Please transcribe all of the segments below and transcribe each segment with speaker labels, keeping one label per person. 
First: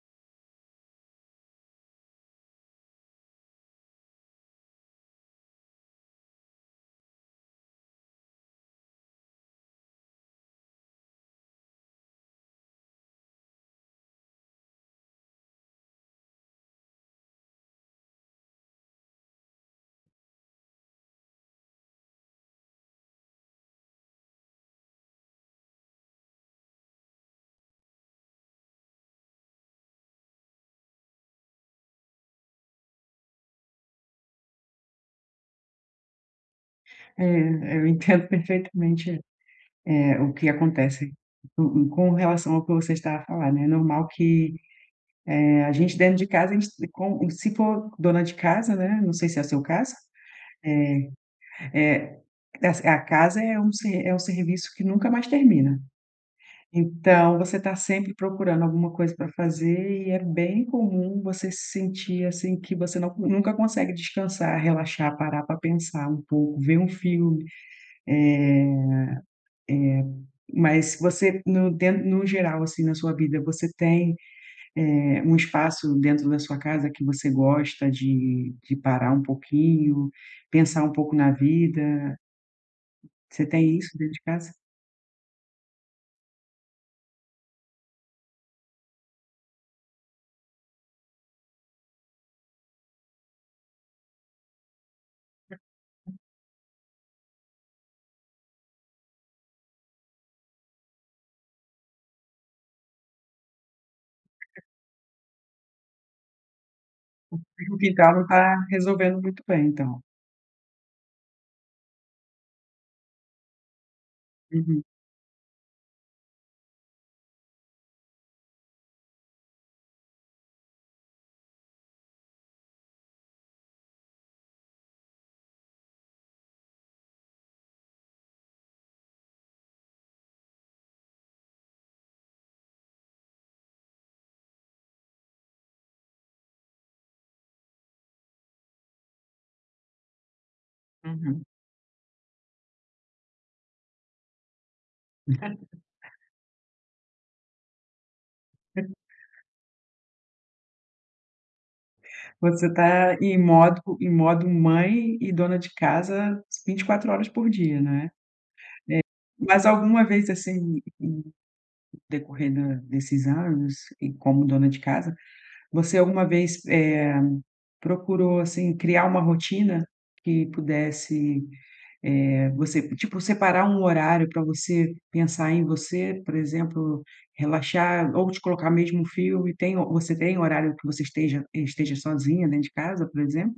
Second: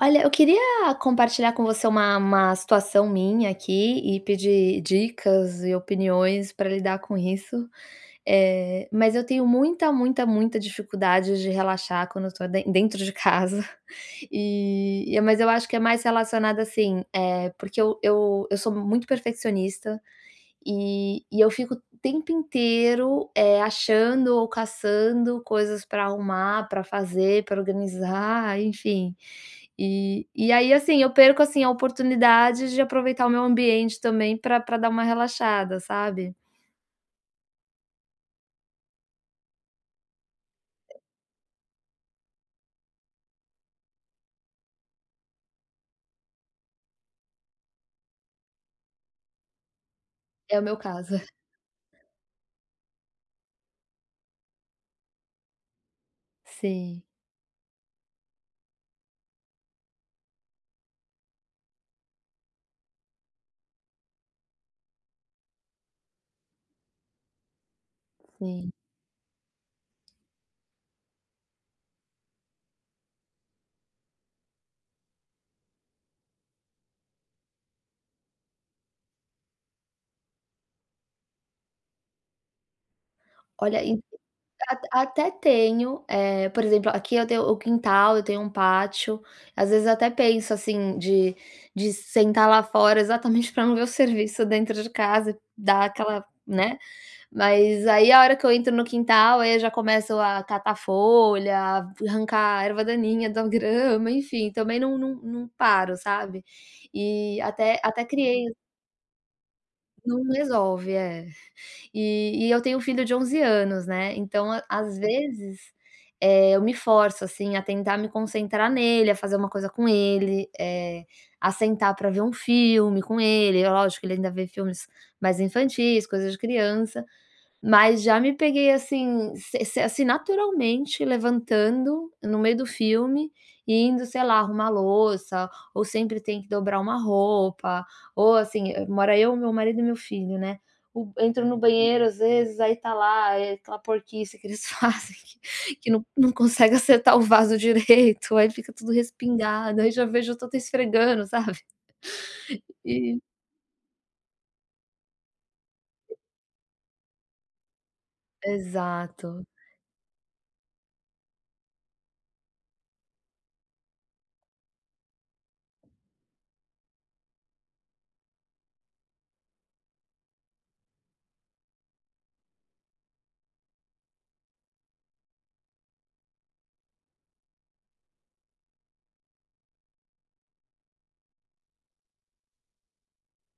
Speaker 1: Olha, eu queria compartilhar com você uma uma situação minha aqui e pedir dicas e opiniões para lidar com isso, eh, mas eu tenho muita, muita, muita dificuldade de relaxar quando eu estou den dentro de casa. E e mas eu acho que é mais relacionado, assim, eh, porque eu eu eu sou muito perfeccionista e e eu fico o tempo inteiro, eh, achando ou caçando coisas para arrumar, para fazer, para organizar, enfim, e e aí, assim, eu perco, assim, a oportunidade de aproveitar o meu ambiente também para para dar uma relaxada, sabe?
Speaker 2: É, eu entendo perfeitamente, eh, o que
Speaker 1: É
Speaker 2: acontece com com relação ao que você está a falar, né. É normal que, eh, a gente dentro de casa, a gente com se for dona de casa, né, não sei se é seu caso,
Speaker 1: É o meu
Speaker 2: eh
Speaker 1: caso.
Speaker 2: eh, essa a casa é um se é um serviço que nunca mais termina.
Speaker 1: Sim.
Speaker 2: Então você está sempre procurando alguma coisa para fazer e é bem comum você se sentir, assim, que você não nunca consegue descansar, relaxar, parar para pensar um pouco, ver um filme, eh eh,
Speaker 1: Sim.
Speaker 2: mas você no den no geral, assim, na sua vida, você tem, eh, um espaço dentro da sua casa que você gosta de de parar um pouquinho, pensar um pouco na vida? Você tem
Speaker 1: Olha,
Speaker 2: isso
Speaker 1: e
Speaker 2: dentro de casa?
Speaker 1: at até tenho eh, por exemplo, aqui eu tenho o quintal, eu tenho um pátio. Às vezes, eu até penso, assim, de de sentar lá fora, exatamente, para não ver o serviço dentro de casa, dar
Speaker 2: [unintelligible]
Speaker 1: aquela né. Mas aí a hora que eu entro no quintal, aí eu já começo a catar folha, arrancar a erva daninha da grama, enfim,
Speaker 2: Aham.
Speaker 1: também não não não paro, sabe. E
Speaker 2: O [unintelligible]
Speaker 1: até até
Speaker 2: quintal não
Speaker 1: criei
Speaker 2: está resolvendo muito bem então.
Speaker 1: Não resolve, é. E e eu tenho um filho de 11 anos, né, então a
Speaker 2: Uhum.
Speaker 1: às vezes, eh, eu me forço, assim, a tentar me concentrar nele, a fazer uma coisa com ele, eh, a sentar para ver um filme com ele, é lógico, que ele ainda vê filmes mais infantis, coisas de criança, mas já me peguei, assim, se se assim, naturalmente levantando no meio do filme e indo, sei lá, arrumar louça ou sempre tem que dobrar uma roupa, ou assim, mora eu, meu marido e meu filho, né. O
Speaker 2: Uhum.
Speaker 1: entro no banheiro, às vezes, aí está lá, eh, aquela porquice que eles fazem que que não não consegue acertar o vaso direito, aí fica tudo respingado, aí já vejo, eu já tô esfregando, sabe,
Speaker 2: Você está
Speaker 1: e
Speaker 2: em modo em modo mãe e dona de casa 24 horas por dia, né. É,
Speaker 1: Exato.
Speaker 2: mas alguma vez, assim, em decorrer da desses anos e como dona de casa, você alguma vez, eh, procurou, assim, criar uma rotina que pudesse eh, você tipo, separar um horário para você pensar em você, por exemplo, relaxar ou te colocar mesmo um filme, tem você tem horário que você esteja esteja sozinha dentro de casa, por exemplo?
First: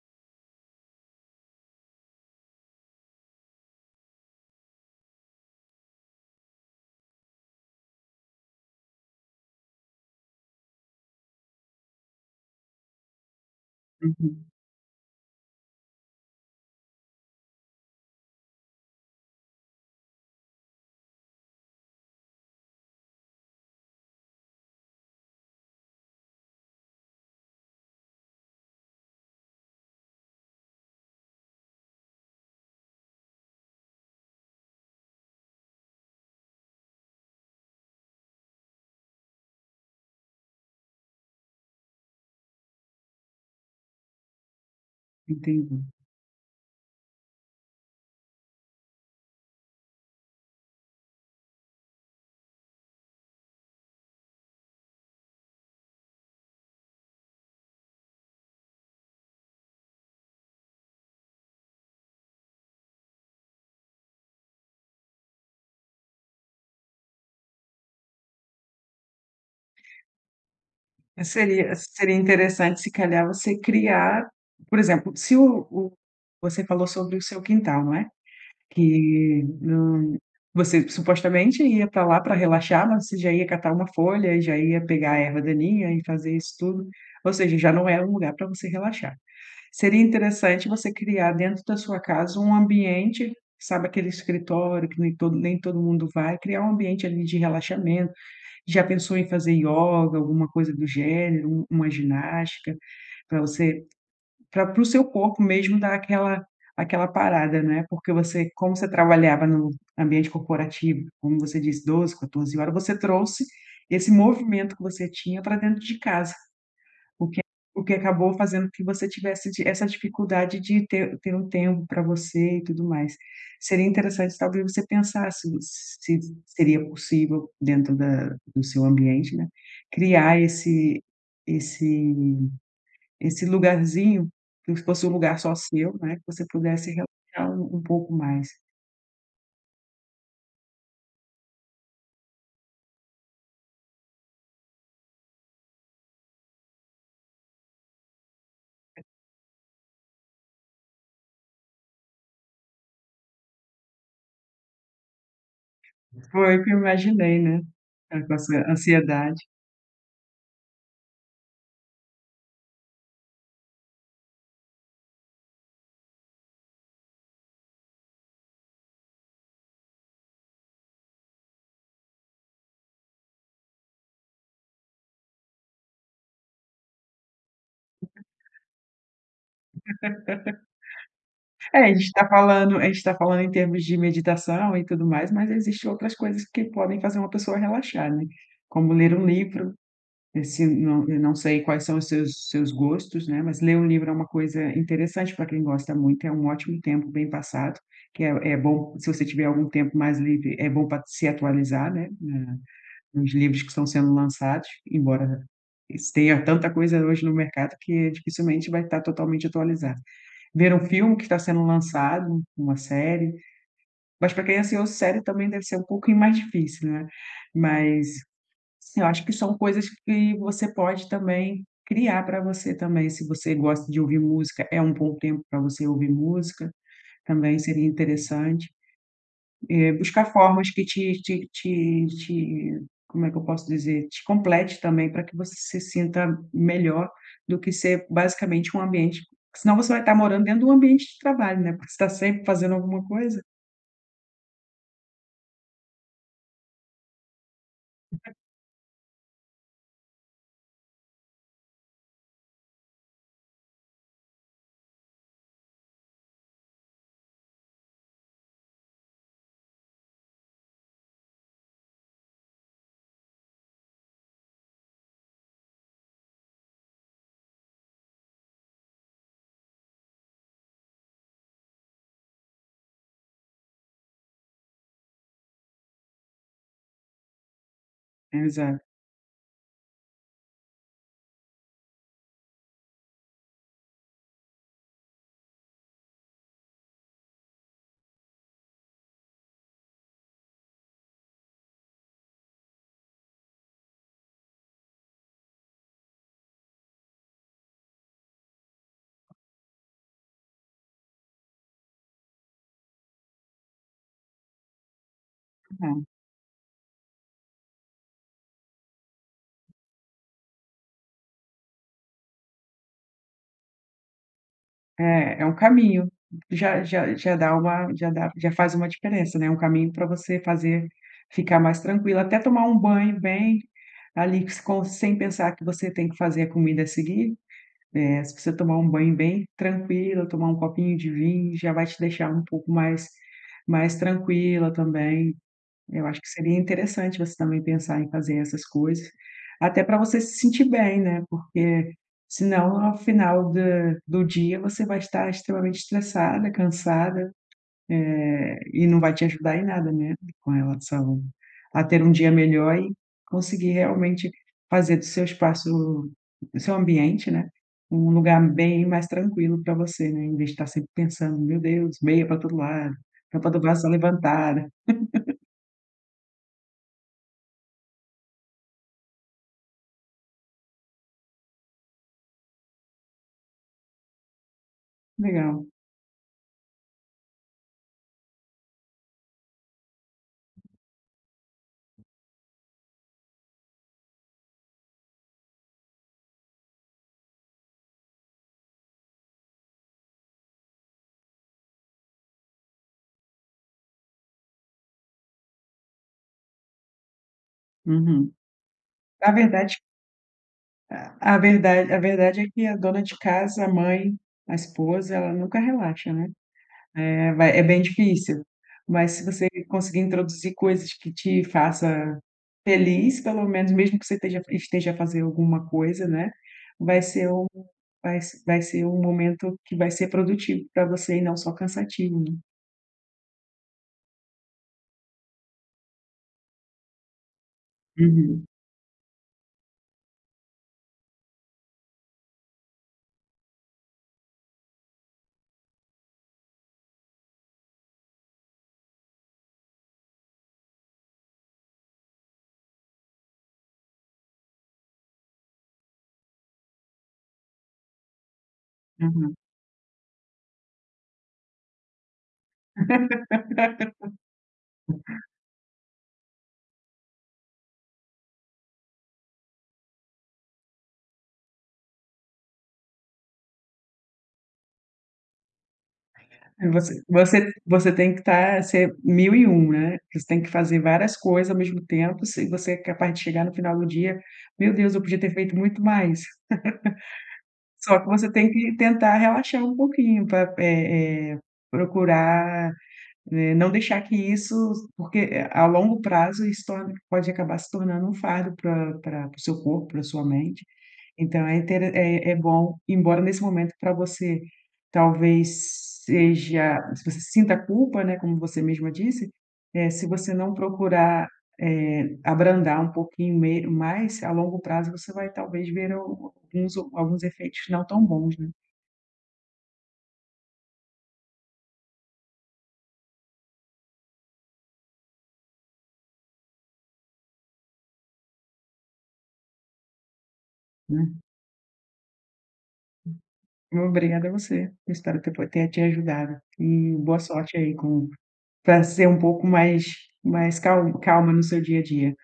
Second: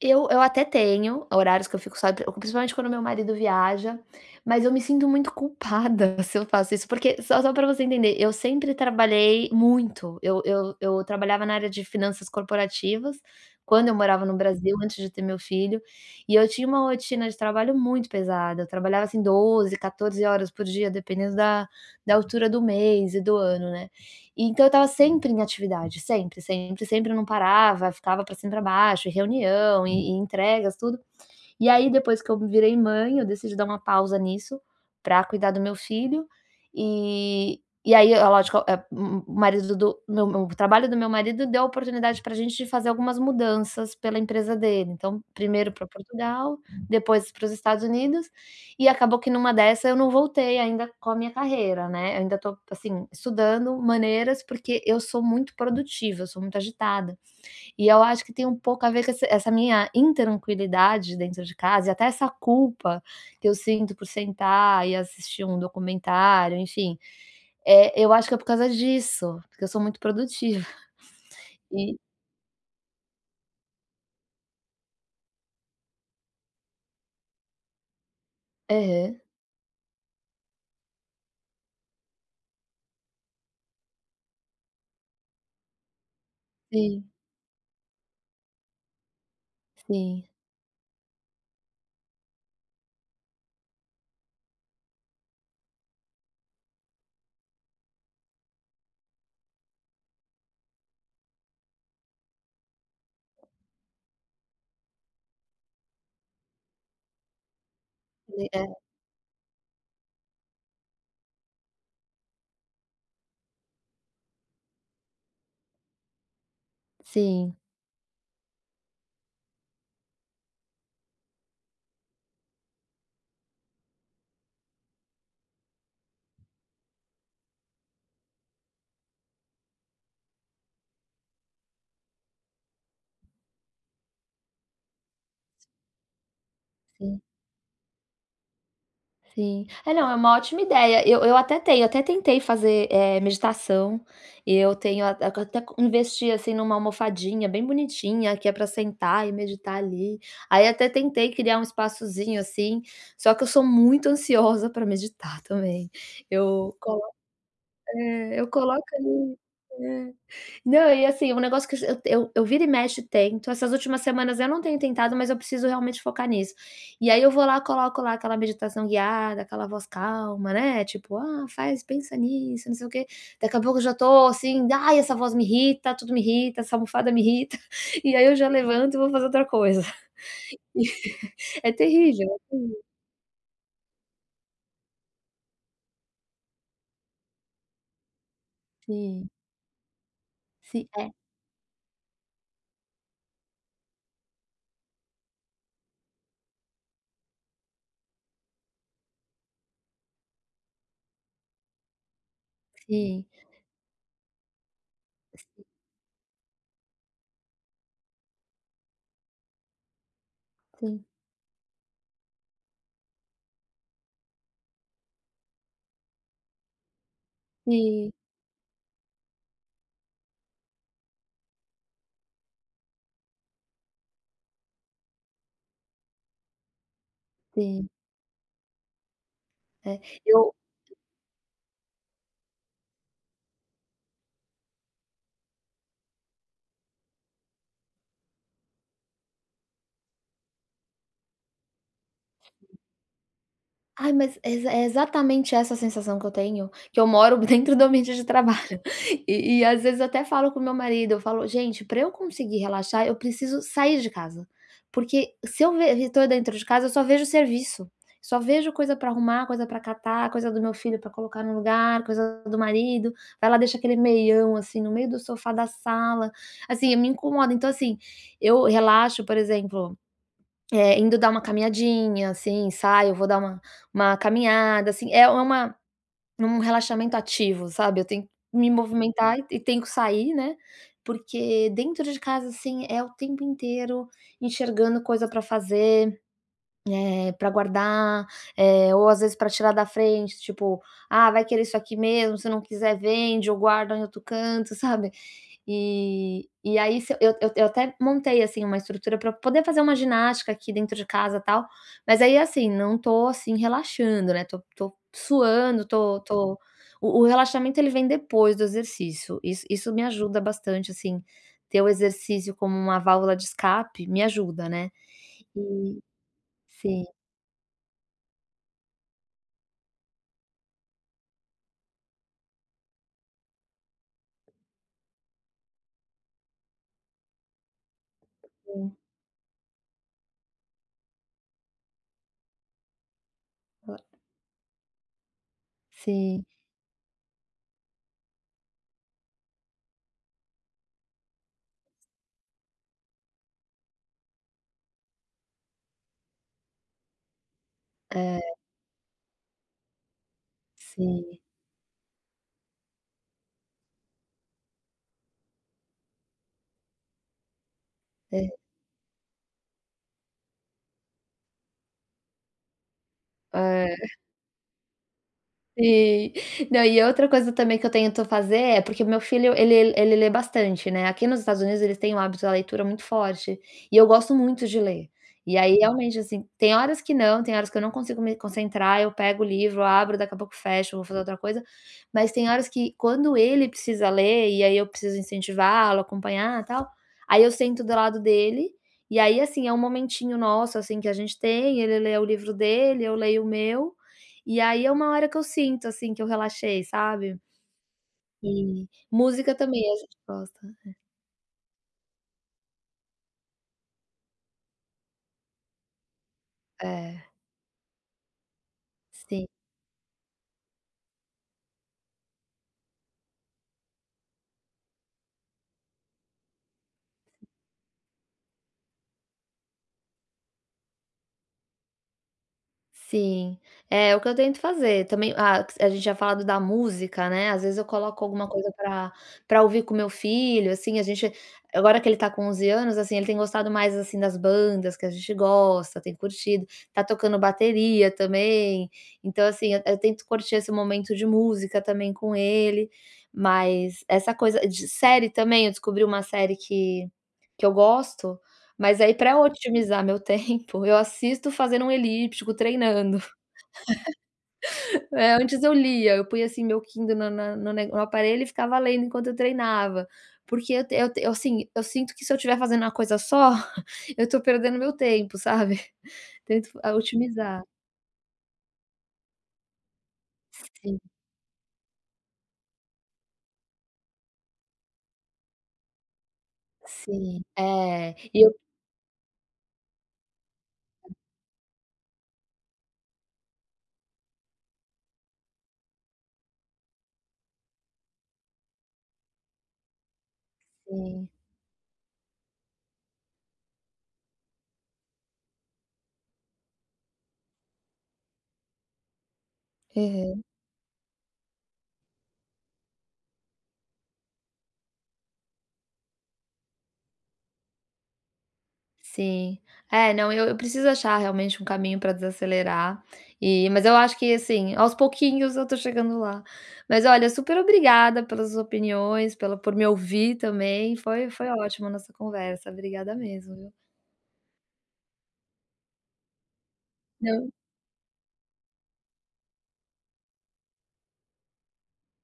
Speaker 1: Eu eu até tenho horários que eu fico só, pr principalmente quando meu marido viaja, mas eu me sinto muito culpada se eu faço isso, porque só só pra você entender, eu sempre trabalhei muito, eu eu eu trabalhava na área de finanças corporativas quando eu morava no
Speaker 2: Uhum.
Speaker 1: Brasil, antes de ter meu filho e eu tinha uma rotina de trabalho muito pesada, eu trabalhava assim 12, 14 horas por dia, dependendo da da altura do mês e do ano, né. Então eu estava sempre em atividade, sempre, sempre, sempre, não parava, ficava pra cima e pra baixo, e reunião, e entregas, tudo, e aí depois que eu virei mãe, eu decidi dar uma pausa nisso pra cuidar do meu filho. E e aí, é lógico, eh, o o marido do meu meu o trabalho do meu marido deu a oportunidade pra gente fazer algumas mudanças pela empresa dele, então 1º
Speaker 2: Entendi.
Speaker 1: pra Portugal, depois para os Estados Unidos e acabou que numa dessa eu não voltei ainda com a minha carreira, né, eu ainda tô, assim, estudando maneiras, porque eu sou muito produtiva, eu sou muito agitada e eu acho que tem um pouco a ver com esse essa minha intranquilidade dentro de casa e até essa culpa que eu sinto por sentar e assistir um documentário, enfim, eh, eu acho que é por causa disso, porque eu sou muito produtiva
Speaker 2: Seria
Speaker 1: e
Speaker 2: seria interessante se calhar você criar por exemplo, se o o você falou sobre o seu quintal, não é,
Speaker 1: Aham.
Speaker 2: que não você supostamente ia pra lá pra relaxar, mas você já ia catar uma folha e já ia pegar a erva daninha e fazer isso tudo,
Speaker 1: Sim.
Speaker 2: ou seja, já não é um lugar pra você relaxar. Seria
Speaker 1: Sim.
Speaker 2: interessante você criar dentro da sua casa um ambiente, sabe, aquele escritório que nem todo nem todo mundo vai, criar um ambiente ali de relaxamento. Já pensou em fazer ioga, alguma coisa do gênero, u uma ginástica pra você para para o seu corpo mesmo dar aquela aquela parada? Né, porque
Speaker 1: E
Speaker 2: você
Speaker 1: é.
Speaker 2: como você trabalhava no ambiente corporativo, como você disse, 12, 14 horas, você trouxe esse movimento que você tinha pra dentro de casa, o que
Speaker 1: Sim.
Speaker 2: o que acabou fazendo com que você tivesse di essa dificuldade de ter ter um tempo pra você e tudo mais. Seria interessante, talvez, você pensar se se seria possível dentro da do seu ambiente, né, criar esse esse esse lugarzinho que fosse um lugar só seu, né, que você pudesse
Speaker 1: Sim.
Speaker 2: relaxar um um pouco mais.
Speaker 1: Sim. É. Não, é uma ótima ideia. Eu eu até tenho até tentei fazer, eh, meditação. Eu tenho a co até co até investi, assim, numa almofadinha bem bonitinha, que é pra sentar e meditar ali. Aí até tentei criar um espaçozinho, assim, só que eu sou muito ansiosa pra meditar também.
Speaker 2: Foi o que
Speaker 1: Eu
Speaker 2: eu
Speaker 1: colo
Speaker 2: imaginei, né, eh, com a
Speaker 1: é, eu
Speaker 2: sua
Speaker 1: coloco ali
Speaker 2: ansiedade.
Speaker 1: é. Não, e assim, é um negócio que eu es eu eu vira e mexe, eu tento. Essas últimas semanas eu não tenho tentado, mas eu preciso realmente focar nisso. E aí eu vou lá, coloco lá aquela meditação guiada, aquela voz calma, né, tipo: "Ah, faz pensa nisso, não sei o quê". Daqui a pouco eu já tô assim: "Ai, essa voz me irrita, tudo me irrita, essa almofada me irrita". E aí eu já levanto e vou fazer outra coisa. É
Speaker 2: É, a gente tá
Speaker 1: terrível, é
Speaker 2: falando
Speaker 1: terrível.
Speaker 2: a gente tá falando em termos de meditação e tudo mais, mas existe outras coisas que podem fazer uma pessoa relaxar, né, como ler um
Speaker 1: Sim.
Speaker 2: livro. Esse
Speaker 1: Sim,
Speaker 2: não
Speaker 1: é.
Speaker 2: eu não sei quais são os seus seus gostos, né, mas ler um livro é uma coisa interessante pra quem gosta muito, é um ótimo tempo bem passado, que é é bom se você tiver algum tempo mais livre, é bom pra se atualizar, né, na
Speaker 1: Sim.
Speaker 2: nos livros que estão sendo lançados, embora tenha tanta coisa hoje no mercado que dificilmente vai tá totalmente atualizado. Ver um
Speaker 1: Sim.
Speaker 2: filme que está sendo lançado, uma série, mas pra quem é ansioso, série também deve ser um pouquinho mais difícil, né. Mas
Speaker 1: Sim.
Speaker 2: eu acho que são coisas que você pode também criar pra você também, se você gosta de ouvir música, é um bom tempo pra você ouvir música, também seria
Speaker 1: Sim.
Speaker 2: interessante. Eh,
Speaker 1: É,
Speaker 2: buscar
Speaker 1: eu
Speaker 2: formas que te te te te como é que eu posso dizer, te complete também pra que você se sinta melhor do que ser basicamente um ambiente senão você vai tá morando dentro do ambiente de trabalho, né, porque você tá sempre fazendo alguma coisa.
Speaker 1: Ai, mas exa exatamente essa a sensação que eu tenho, que eu moro dentro do ambiente de
Speaker 2: [unintelligible]
Speaker 1: trabalho, e e às vezes eu até falo com meu marido, eu falo: "Gente, pra eu conseguir relaxar, eu preciso sair de casa", porque se eu ve estou dentro de casa, eu só vejo serviço, só vejo coisa pra arrumar, coisa pra catar, coisa do meu filho pra colocar no lugar, coisa do marido. Vai lá, deixa aquele meião assim no meio do sofá da sala. Assim, me incomoda. Então assim, eu relaxo, por exemplo, eh, indo dar uma caminhadinha, assim, saio, vou dar uma uma caminhada, assim, é uma um relaxamento ativo, sabe, eu tenho que me
Speaker 2: Exato.
Speaker 1: movimentar e e tenho que sair, né, porque dentro de casa, assim, é o tempo inteiro enxergando coisa para fazer, eh, para guardar, eh, ou às vezes para tirar da frente, tipo: "Ah, vai querer isso aqui mesmo, se não quiser, vende ou guarda em outro canto", sabe, e e aí se eu eu eu até montei assim uma estrutura para poder fazer uma ginástica aqui dentro de casa, tal, mas aí assim, não estou assim relaxando, né, estou estou
Speaker 2: Que
Speaker 1: suando,
Speaker 2: bom.
Speaker 1: estou estou, o o relaxamento ele vem depois do exercício, is isso me ajuda bastante, assim, ter o exercício como uma válvula de escape me ajuda, né,
Speaker 2: É, é um
Speaker 1: e,
Speaker 2: caminho. Já
Speaker 1: sim.
Speaker 2: já já dá uma, já dá já faz uma diferença, né, um caminho para você fazer ficar mais tranquila, até tomar um banho bem ali, com sem pensar que você tem que fazer a comida a seguir, eh, se você tomar um
Speaker 1: Sim.
Speaker 2: banho bem tranquila, tomar um copinho de vinho, já vai te deixar um pouco mais, mais
Speaker 1: [unintelligible]
Speaker 2: tranquila também. Eu acho que
Speaker 1: Sim.
Speaker 2: seria interessante você também pensar em fazer essas coisas, até pra você se sentir bem, né, porque senão ao final da do dia você vai estar extremamente estressada, cansada,
Speaker 1: É.
Speaker 2: eh, e não vai te ajudar em nada, né, com relação
Speaker 1: Sim.
Speaker 2: a ter um dia melhor e conseguir realmente fazer do seu espaço, do seu ambiente, né, um lugar
Speaker 1: É.
Speaker 2: bem mais tranquilo pra você, né, invés de estar sempre pensando: "Meu Deus, meia para todo lado, roupa para ser
Speaker 1: É.
Speaker 2: levantada".
Speaker 1: Sim, não, e outra coisa também que eu tento fazer é, porque meu filho ele ele lê bastante, né, aqui nos Estados Unidos eles têm o hábito da leitura muito forte, e eu gosto muito de ler, e
Speaker 2: Legal.
Speaker 1: aí realmente, assim, tem horas que não, tem horas que eu não consigo me concentrar, eu pego o livro, abro, daqui a pouco fecho, vou fazer outra coisa, mas tem horas que quando ele precisa ler e aí eu preciso incentivá-lo, acompanhar, tal, aí eu sento do lado dele, e aí assim, é um momentinho nosso assim que a gente tem, ele lê o livro dele, eu leio o meu, e aí é uma hora que eu sinto assim que eu relaxei, sabe.
Speaker 2: Uhum.
Speaker 1: E,
Speaker 2: Na
Speaker 1: música
Speaker 2: verdade
Speaker 1: também a gente gosta, é.
Speaker 2: a, a verda a verdade é que a dona de casa, a mãe, a esposa, ela nunca relaxa, né,
Speaker 1: É.
Speaker 2: eh, vai é bem difícil, mas se
Speaker 1: Sim.
Speaker 2: você conseguir introduzir coisas que te faça feliz, pelo menos mesmo que você esteja esteja a fazer alguma coisa, né, vai ser o vai se vai ser um momento que vai ser produtivo pra você e não só cansativo, né.
Speaker 1: Sim, é, o que eu tento fazer, também, ah, a gente tinha falado da música, né, às vezes eu coloco
Speaker 2: Uhum.
Speaker 1: alguma coisa pra pra ouvir com meu filho, assim, a gente agora que ele tá com 11 anos, assim, ele tem gostado mais assim das bandas que a gente gosta, tem curtido, está tocando bateria também, então assim, eu tento curtir esse momento de música também com ele, mas essa coisa de série também, eu descobri uma série que, que eu gosto, mas aí
Speaker 2: Uhum.
Speaker 1: para otimizar meu tempo, eu assisto fazendo um elíptico, treinando. É, antes eu lia, eu punha assim meu Kindle na na na nego no aparelho e ficava lendo enquanto eu treinava, porque eu te eu assim, eu sinto que se eu tiver fazendo uma coisa só, eu estou perdendo meu tempo, sabe,
Speaker 2: É,
Speaker 1: tento, eh,
Speaker 2: você você
Speaker 1: otimizar.
Speaker 2: você tem que estar, ser mil e um né, você tem que fazer
Speaker 1: Sim.
Speaker 2: várias coisas ao mesmo tempo, se você é capaz de chegar no final do dia: "Meu Deus, eu podia ter feito muito mais".
Speaker 1: Sim,
Speaker 2: Só que
Speaker 1: é,
Speaker 2: você
Speaker 1: e
Speaker 2: tem
Speaker 1: eu
Speaker 2: que tentar relaxar um pouquinho para, é é, procurar, eh, não deixar que isso porque, eh, a longo prazo isso torna pode acabar se tornando um fardo para para para o seu corpo, para sua mente,
Speaker 1: Sim.
Speaker 2: então é intere é é bom, embora nesse momento para você talvez seja se você sinta culpa, né, como você mesma disse, eh, se você
Speaker 1: Uhum.
Speaker 2: não procurar, eh, abrandar um pouquinho me mais, a longo prazo você vai talvez ver al alguns alguns efeitos não tão bons, né.
Speaker 1: Sim. É, não, eu eu preciso achar realmente um caminho pra desacelerar e mas eu acho que assim, aos pouquinhos eu estou chegando lá, mas olha, superobrigada pelas opiniões, pela, por me ouvir também.
Speaker 2: Hum.
Speaker 1: Foi foi ótimo nossa conversa. Obrigada mesmo, viu.
Speaker 2: Obrigada você. Espero ter po ter te ajudado e boa
Speaker 1: Não.
Speaker 2: sorte aí com, para ser um pouco mais mais cal calma no seu dia a dia.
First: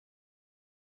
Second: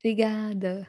Speaker 1: Obrigada.